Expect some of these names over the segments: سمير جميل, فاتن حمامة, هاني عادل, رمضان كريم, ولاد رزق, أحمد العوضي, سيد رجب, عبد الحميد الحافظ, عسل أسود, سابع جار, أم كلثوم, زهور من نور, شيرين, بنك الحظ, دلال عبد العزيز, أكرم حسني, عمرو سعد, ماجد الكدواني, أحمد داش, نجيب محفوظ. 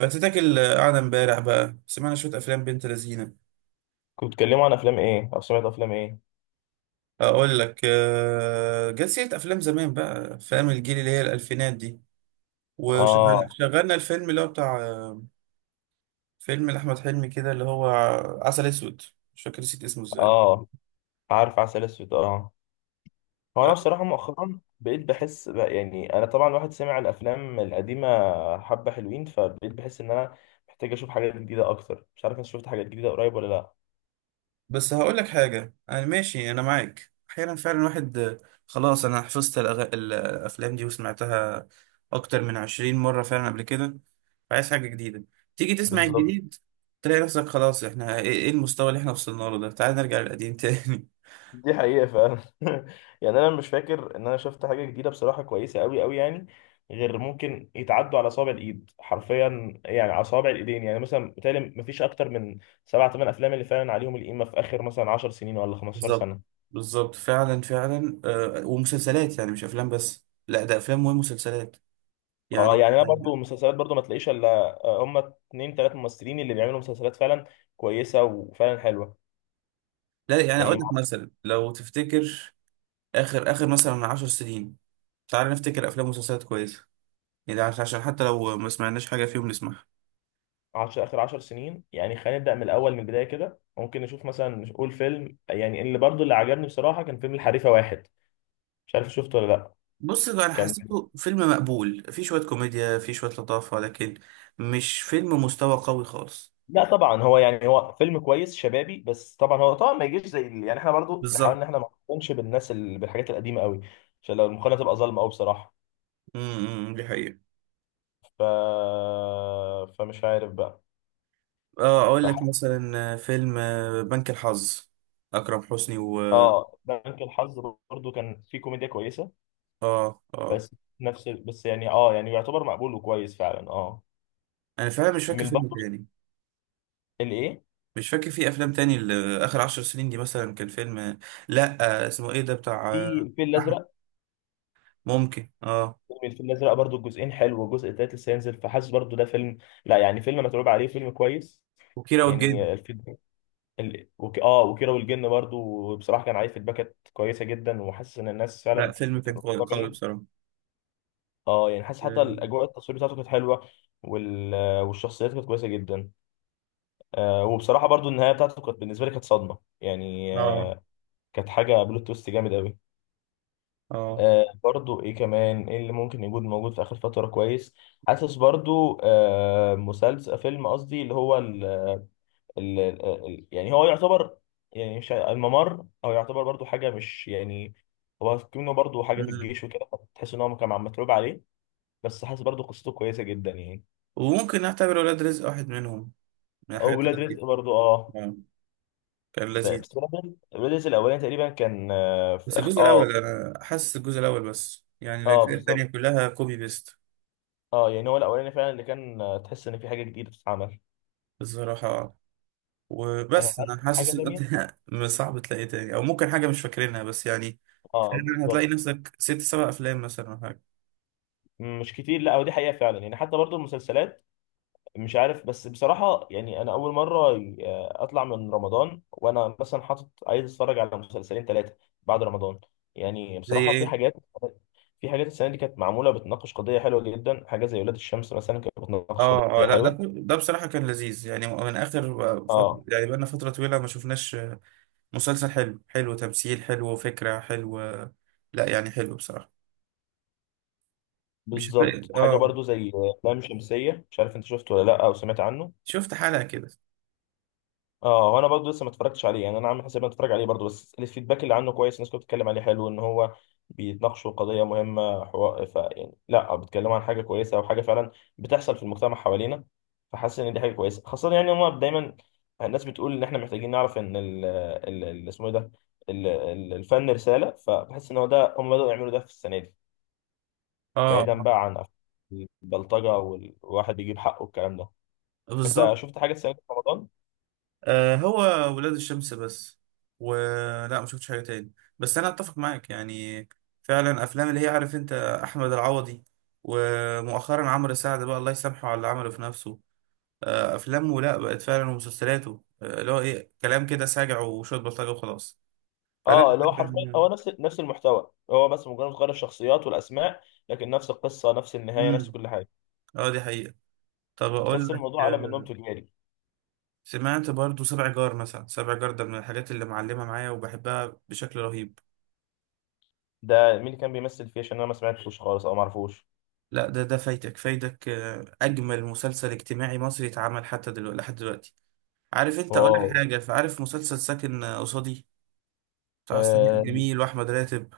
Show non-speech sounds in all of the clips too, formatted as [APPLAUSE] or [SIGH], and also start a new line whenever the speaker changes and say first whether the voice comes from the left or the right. right: فاتتاكل قاعدة امبارح بقى سمعنا شوية أفلام بنت لذينة.
left: كنت بتتكلموا عن افلام ايه او سمعت افلام ايه؟
right: أقول لك جت سيرة أفلام زمان بقى فاهم الجيل اللي هي الألفينات دي.
left: اه.
right: وشغلنا الفيلم اللي هو بتاع فيلم لأحمد حلمي كده اللي هو عسل أسود. مش فاكر نسيت اسمه ازاي.
left: اه، عارف عسل اسود، اه. هو انا بصراحه مؤخرا بقيت بحس بقى، يعني انا طبعا واحد سمع الافلام القديمه حبه حلوين، فبقيت بحس ان انا محتاج اشوف حاجات جديده اكتر. مش عارف انت شفت حاجات جديده قريب ولا لا؟
right: بس هقول لك حاجة، أنا ماشي أنا معاك أحيانا فعلا واحد خلاص أنا حفظت الأفلام دي وسمعتها أكتر من 20 مرة فعلا قبل كده. عايز حاجة جديدة. تيجي تسمع
left: بالظبط.
right: الجديد، تلاقي نفسك خلاص إحنا إيه، المستوى اللي إحنا وصلنا له ده، تعال نرجع للقديم تاني.
left: دي حقيقة فعلا. [LAUGHS] يعني أنا مش فاكر إن أنا شفت حاجة جديدة بصراحة كويسة أوي أوي، يعني غير ممكن يتعدوا على أصابع الإيد حرفيا، يعني على أصابع الإيدين. يعني مثلا بتهيألي مفيش أكتر من سبع تمن أفلام اللي فعلا عليهم القيمة في آخر مثلا 10 سنين ولا
right: [LAUGHS]
left: 15
right: بالظبط.
left: سنة.
right: بالظبط فعلا فعلا، ومسلسلات يعني مش أفلام بس، لا ده أفلام ومسلسلات
left: أه،
right: يعني.
left: يعني أنا برضو مسلسلات، برضو ما تلاقيش إلا هما اتنين تلات ممثلين اللي بيعملوا مسلسلات فعلا كويسة وفعلا حلوة.
right: لا يعني أقول
left: يعني
right: لك مثلا لو تفتكر آخر آخر مثلا من 10 سنين، تعال نفتكر أفلام ومسلسلات كويسة، يعني ده عشان حتى لو ما سمعناش حاجة فيهم نسمعها.
left: عشر آخر 10 سنين، يعني خلينا نبدأ من الأول من البداية كده. ممكن نشوف مثلا، نقول فيلم يعني اللي برضو اللي عجبني بصراحة كان فيلم الحريفة واحد. مش عارف شفته ولا لا؟
right: بص انا
left: كان،
right: حسيته فيلم مقبول، فيه شوية كوميديا فيه شوية لطافة، لكن مش فيلم مستوى قوي خالص.
left: لا طبعا هو يعني هو فيلم كويس شبابي، بس طبعا هو طبعا ما يجيش زي يعني احنا برضو نحاول
right: بالظبط.
left: ان احنا ما نقارنش بالناس بالحاجات القديمه قوي، عشان لو المقارنه تبقى ظالمه قوي بصراحه.
right: امم، دي حقيقة.
left: ف فمش عارف بقى.
right: اه اقول لك
left: فح...
right: مثلا فيلم بنك الحظ، اكرم حسني و...
left: اه بنك الحظ برضو كان فيه كوميديا كويسه،
right: اه اه.
left: بس نفس بس يعني اه، يعني يعتبر مقبول وكويس فعلا، اه.
right: انا فعلا مش فاكر
left: من
right: فيلم
left: برضو
right: تاني.
left: الايه،
right: مش فاكر في افلام تاني اخر 10 سنين دي. مثلا كان فيلم لا اسمه ايه ده بتاع
left: في الفيل
right: احمد.
left: الازرق.
right: ممكن اه.
left: فيلم الفيل الازرق برضو الجزئين حلو والجزء التالت لسه هينزل، فحاسس برضو ده فيلم، لا يعني فيلم متعوب عليه، فيلم كويس.
right: وكيرة والجن.
left: يعني الفيد اه، وكيرة والجن برضو بصراحه، كان عارف الباكت كويسه جدا، وحاسس ان الناس فعلا
right: لا فيلم
left: كانت
right: كان قوي
left: مبسوطه
right: قوي
left: منه.
right: بصراحة.
left: اه يعني حاسس حتى الاجواء، التصوير بتاعته كانت حلوه، وال... والشخصيات كانت كويسه جدا. آه، وبصراحه برضو النهايه بتاعته كانت بالنسبه لي كانت صدمه، يعني
right: اه
left: آه، كانت حاجه بلوت تويست جامد قوي.
right: اه.
left: آه، برضو ايه كمان، ايه اللي ممكن يكون موجود في اخر فتره كويس؟ حاسس برضو آه مسلسل، فيلم قصدي، اللي هو يعني هو يعتبر، يعني مش ع- الممر، او يعتبر برضو حاجه، مش يعني هو كأنه برضو حاجه في
right: مم.
left: الجيش وكده. تحس ان هو كان عم متعوب عليه، بس حاسس برضو قصته كويسه جدا يعني.
right: وممكن نعتبر ولاد رزق واحد منهم، من
left: او
right: الحاجات
left: ولاد
right: اللطيفة.
left: رزق برضو اه.
right: آه. كان لذيذ.
left: بس ولاد رزق، ولاد رزق الاولاني تقريبا كان آه،
right: بس
left: في اخر،
right: الجزء
left: اه.
right: الأول أنا حاسس الجزء الأول بس يعني
left: اه
right: الأجزاء التانية
left: بالظبط.
right: كلها كوبي بيست.
left: اه يعني هو الاولاني فعلا اللي كان تحس ان في حاجه جديده بتتعمل.
right: الصراحة. وبس
left: هل
right: أنا
left: في حاجه
right: حاسس إن
left: تانية؟
right: أنت [LAUGHS] صعب تلاقي تاني، أو ممكن حاجة مش فاكرينها بس يعني.
left: اه
right: فعلاً هتلاقي
left: بالظبط،
right: نفسك ست سبع أفلام مثلا أو حاجة.
left: مش كتير. لا ودي حقيقه فعلا، يعني حتى برضو المسلسلات. مش عارف، بس بصراحة يعني أنا أول مرة أطلع من رمضان وأنا مثلا حاطط عايز أتفرج على مسلسلين ثلاثة بعد رمضان. يعني
right: زي
left: بصراحة في
right: إيه؟
left: حاجات، في حاجات السنة دي كانت معمولة بتناقش قضية حلوة جدا، حاجة زي ولاد الشمس مثلا كانت بتناقش
right: آه آه،
left: قضية
right: لا ده
left: حلوة.
right: ده بصراحة كان لذيذ يعني، من آخر فترة،
left: اه
right: يعني بقالنا فترة طويلة ما شفناش مسلسل حلو، حلو تمثيل، حلو فكرة، حلو. لا يعني حلو بصراحة. مش هتلاقي
left: بالظبط. حاجة
right: اه.
left: برضو زي لام شمسية، مش عارف أنت شفته ولا لأ، أو سمعت عنه؟
right: شفت حلقة كده.
left: اه، وانا برضه لسه ما اتفرجتش عليه، يعني انا عامل حساب إني اتفرج عليه برضه، بس الفيدباك اللي عنه كويس، الناس كانت بتتكلم عليه حلو، ان هو بيتناقشوا قضيه مهمه، حوار ف يعني لا بيتكلموا عن حاجه كويسه، او حاجه فعلا بتحصل في المجتمع حوالينا. فحاسس ان دي حاجه كويسه، خاصه يعني هم دايما الناس بتقول ان احنا محتاجين نعرف ان اسمه ايه ده، الفن رساله، فبحس ان هو ده هم بدأوا يعملوا ده في السنه دي،
right: اه
left: بعيدا بقى عن البلطجه والواحد بيجيب حقه والكلام ده. انت
right: بالظبط.
left: شفت حاجه السنه دي في رمضان؟
right: آه هو ولاد الشمس بس، ولا ما شفتش حاجة تاني. بس انا اتفق معاك يعني. فعلا افلام اللي هي عارف انت احمد العوضي، ومؤخرا عمرو سعد بقى الله يسامحه على اللي عمله في نفسه. آه افلامه لا بقت فعلا، ومسلسلاته اللي هو ايه كلام كده ساجع وشوية بلطجة وخلاص.
left: اه،
right: فلا.
left: اللي هو حرفيا هو نفس، نفس المحتوى، هو بس مجرد غير الشخصيات والاسماء، لكن نفس القصه، نفس النهايه، نفس
right: امم.
left: كل حاجه.
right: اه دي حقيقة. طب
left: فتحس
right: اقول لك
left: الموضوع على منهم تجاري.
right: سمعت برضو سبع جار، مثلا سبع جار ده من الحاجات اللي معلمة معايا وبحبها بشكل رهيب.
left: ده مين اللي كان بيمثل فيه؟ عشان انا ما سمعتوش خالص او ما اعرفوش.
right: لا ده فايتك فايتك اجمل مسلسل اجتماعي مصري اتعمل حتى دلوقتي لحد دلوقتي. عارف انت، اقول
left: واو.
right: لك حاجة، فعارف مسلسل ساكن قصادي، بتاع سمير
left: آه
right: جميل واحمد راتب.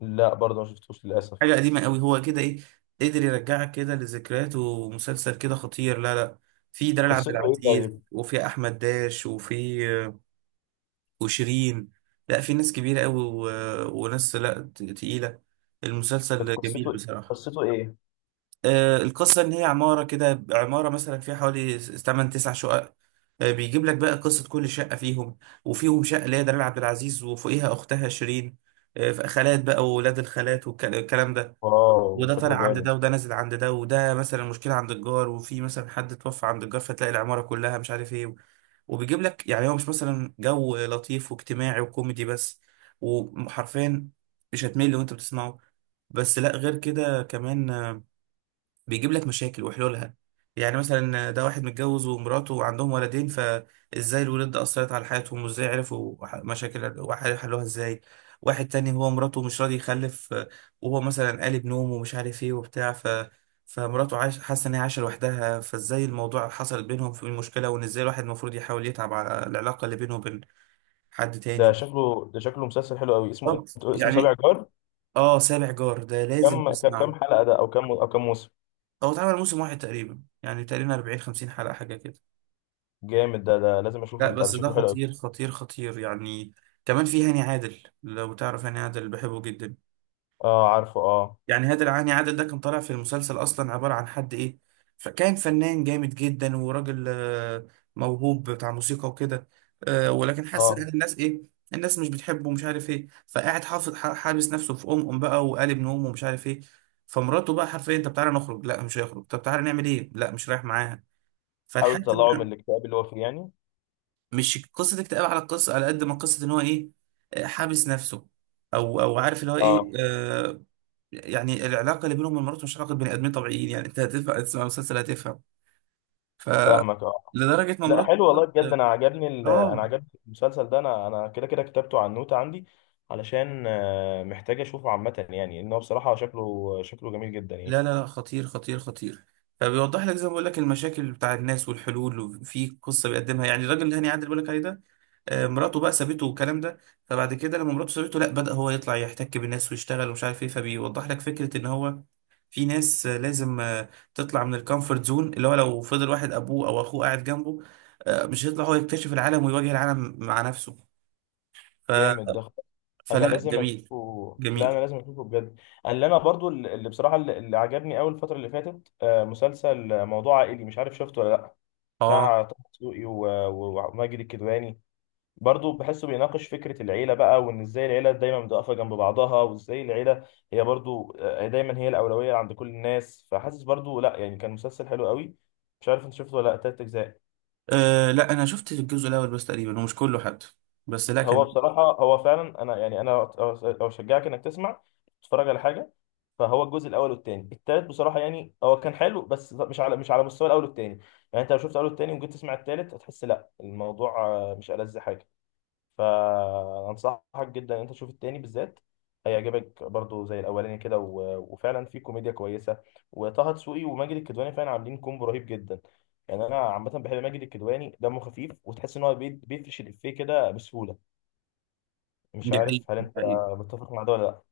left: لا برضه ما شفتوش للاسف.
right: حاجة قديمة قوي، هو كده ايه، قدر يرجعك كده لذكريات، ومسلسل كده خطير لا لا. في دلال عبد
left: قصته ايه
right: العزيز
left: طيب؟
right: وفي احمد داش وفي وشيرين. لا في ناس كبيرة قوي وناس لا تقيلة.
left: كانت
right: المسلسل جميل
left: قصته،
right: بصراحة.
left: قصته ايه؟
right: آه القصة إن هي عمارة كده، عمارة مثلا فيها حوالي تمن تسع شقق. آه بيجيب لك بقى قصة كل شقة فيهم. وفيهم شقة اللي هي دلال عبد العزيز وفوقيها أختها شيرين. آه خالات بقى وولاد الخالات والكلام ده،
left: واو
right: وده طالع
left: شكله
right: عند
left: جامد
right: ده، وده نازل عند ده، وده مثلا مشكلة عند الجار، وفي مثلا حد توفى عند الجار، فتلاقي العمارة كلها مش عارف ايه. وبيجيب لك يعني هو مش مثلا جو لطيف واجتماعي وكوميدي بس، وحرفيا مش هتمل وانت بتسمعه. بس لا غير كده كمان، بيجيب لك مشاكل وحلولها. يعني مثلا ده واحد متجوز ومراته وعندهم ولدين، فازاي الولاد ده اثرت على حياتهم، وازاي عرفوا مشاكل وحلوها ازاي. واحد تاني هو مراته مش راضي يخلف وهو مثلا قالب نوم ومش عارف ايه وبتاع فمراته عايش، حاسه ان هي عايشه لوحدها، فازاي الموضوع حصل بينهم في المشكله، وان ازاي الواحد المفروض يحاول يتعب على العلاقه اللي بينه وبين حد
left: ده،
right: تاني.
left: شكله ده، شكله مسلسل حلو قوي. اسمه،
right: طب،
left: اسمه سابع
right: يعني،
left: جار؟
right: اه سابع جار ده لازم
left: كم كم
right: تسمعه.
left: حلقه ده، او كم، او كم موسم؟
right: هو اتعمل موسم واحد تقريبا، يعني تقريبا 40 50 حلقه حاجه كده.
left: جامد ده، ده لازم اشوفه،
right: لا
left: اللي بتاع ده
right: بس ده
left: شكله حلو قوي.
right: خطير خطير خطير يعني. كمان في هاني عادل، لو تعرف هاني عادل بحبه جدا.
left: اه عارفه، اه.
right: يعني هاني عادل ده كان طالع في المسلسل اصلا عبارة عن حد ايه، فكان فنان جامد جدا وراجل موهوب بتاع موسيقى وكده. ولكن حاسس
left: اه،
right: ان الناس ايه، الناس مش بتحبه ومش عارف ايه، فقاعد حافظ حابس نفسه في ام ام بقى وقالب نوم ومش عارف ايه. فمراته بقى حرفيا، طب تعالى نخرج، لا مش هيخرج، طب تعالى نعمل ايه، لا مش رايح معاها.
left: حاول
right: فلحد،
left: تطلعه من الاكتئاب اللي هو فيه يعني؟
right: مش قصة اكتئاب على القصة، على قد ما قصة ان هو ايه، حابس نفسه، او عارف اللي هو ايه
left: اه
right: آه. يعني العلاقة اللي بينهم ومراته مش علاقة بني ادمين طبيعيين يعني، انت هتدفع تسمع مسلسل هتفهم. ف
left: فاهمك، اه.
right: لدرجة ما
left: لا
right: مراته.
left: حلو والله بجد، انا عجبني
right: [LAUGHS] اه.
left: انا عجبني المسلسل ده، انا انا كده كده كتبته على النوتة عندي، علشان آه، محتاج اشوفه عامة، يعني ان هو بصراحة شكله، شكله جميل جدا يعني.
right: لا لا لا خطير خطير خطير. فبيوضح لك زي ما بقول لك المشاكل بتاع الناس والحلول، وفي قصه بيقدمها يعني الراجل اللي هاني عادل بيقول لك عليه ده. مراته بقى سابته والكلام ده. فبعد كده لما مراته سابته لا، بدأ هو يطلع يحتك بالناس ويشتغل ومش عارف ايه. فبيوضح لك فكره ان هو في ناس لازم تطلع من الكومفورت زون. اللي هو لو فضل واحد ابوه او اخوه قاعد جنبه مش هيطلع هو يكتشف العالم ويواجه العالم مع نفسه. ف...
left: جامد ده، انا
right: فلا
left: لازم
right: جميل.
left: اشوفه، لا انا
right: جميل
left: لازم اشوفه بجد. اللي انا برضو، اللي بصراحة اللي اللي عجبني قوي الفترة اللي فاتت آه، مسلسل موضوع عائلي، مش عارف شفته ولا لا؟
right: اه.
left: بتاع طه دسوقي وماجد الكدواني. برضه بحسه بيناقش فكرة العيلة بقى، وإن إزاي العيلة دايما بتقف جنب بعضها، وإزاي العيلة هي برضه آه، دايما هي الأولوية عند كل الناس. فحاسس برضه لأ يعني كان مسلسل حلو قوي. مش عارف أنت شفته ولا لأ، تلات أجزاء.
right: أه لا انا شفت الجزء الاول بس تقريبا، ومش كله حتى، بس لا
left: هو
right: كان.
left: بصراحة هو فعلا أنا يعني أو أشجعك إنك تسمع، تتفرج على حاجة. فهو الجزء الأول والتاني، التالت بصراحة يعني هو كان حلو بس مش على، مش على مستوى الأول والتاني. يعني أنت لو شفت الأول والتاني وجيت تسمع التالت هتحس لأ الموضوع آه، مش ألذ حاجة. فانصحك جدا ان انت تشوف التاني بالذات. هيعجبك برضو زي الاولاني كده، وفعلا في كوميديا كويسه، وطه دسوقي وماجد الكدواني فعلا عاملين كومبو رهيب جدا. يعني انا عامه بحب ماجد الكدواني، دمه خفيف، وتحس ان هو بيفرش الافيه كده بسهوله. مش
right: دي حقيقة
left: عارف هل
right: دي
left: انت
right: حقيقة.
left: متفق مع ده ولا لا؟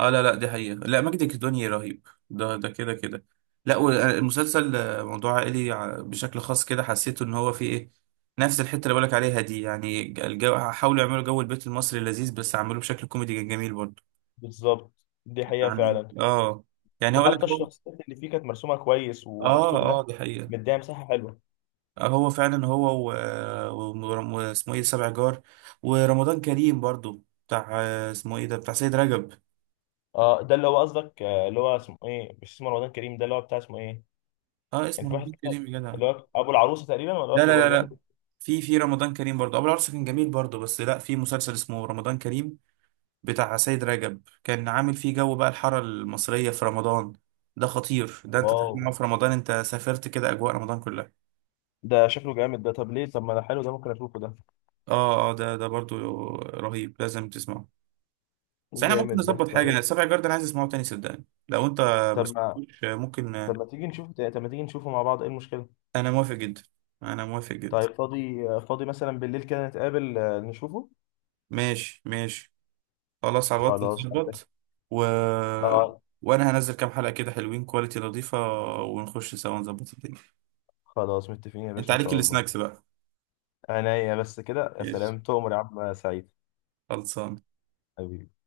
right: اه لا لا دي حقيقة، لا ماجد الكدواني رهيب، ده كده كده. لا والمسلسل موضوع عائلي بشكل خاص كده حسيته ان هو فيه ايه، نفس الحتة اللي بقولك عليها دي يعني. الجو حاولوا يعملوا جو البيت المصري اللذيذ، بس عملوه بشكل كوميدي جميل برضه.
left: بالظبط، دي حقيقه
right: يعني
left: فعلا.
right: اه. يعني هقول
left: وحتى
right: لك هو.
left: الشخصيات اللي فيه كانت مرسومه كويس
right: اه
left: ومكتوب لها،
right: اه دي حقيقة.
left: مديها مساحه حلوه.
right: هو فعلا هو واسمه ايه سبع جار. ورمضان كريم برضو بتاع اسمه ايه ده بتاع سيد رجب.
left: اه، ده اللي هو قصدك آه، اللي هو اسمه ايه؟ مش اسمه رمضان كريم ده، اللي هو بتاع اسمه ايه؟
right: اه
left: كان
right: اسمه
left: في واحد
right: رمضان
left: كده
right: كريم يا جدع.
left: اللي هو ابو العروسه تقريبا، ولا
right: لا
left: واحد،
right: لا
left: ولا
right: لا
left: ده
right: لا.
left: واحد؟
right: في رمضان كريم برضو ابو العروسه كان جميل برضو، بس لا في مسلسل اسمه رمضان كريم بتاع سيد رجب كان عامل فيه جو بقى الحاره المصريه في رمضان. ده خطير، ده انت
left: واو
right: تسمعه في رمضان انت سافرت كده اجواء رمضان كلها.
left: ده شكله جامد ده. طب ليه طب، ما ده حلو ده، ممكن اشوفه ده.
right: اه اه ده برضو رهيب، لازم تسمعه. بس احنا ممكن
left: جامد ده.
right: نظبط حاجة،
left: طب،
right: السبع جارد انا عايز اسمعه تاني صدقني، لو انت ما
left: طب ما
right: سمعتوش، ممكن.
left: طب ما طب ما تيجي نشوفه مع بعض، ايه المشكله؟
right: انا موافق جدا. انا موافق جدا.
left: طيب فاضي، فاضي مثلا بالليل كده نتقابل آه، نشوفه.
right: ماشي ماشي. خلاص على الوقت
left: خلاص.
right: نظبط. و...
left: اه
right: وانا هنزل كام حلقة كده حلوين، كواليتي نظيفة، ونخش سوا نظبط الدنيا.
left: خلاص، متفقين يا
right: انت
left: باشا ان
right: عليك
left: شاء الله.
right: السناكس بقى.
left: عينيا، بس كده يا
right: ماشي.
left: سلام، تؤمر يا عم سعيد،
right: خلصان.
left: حبيبي.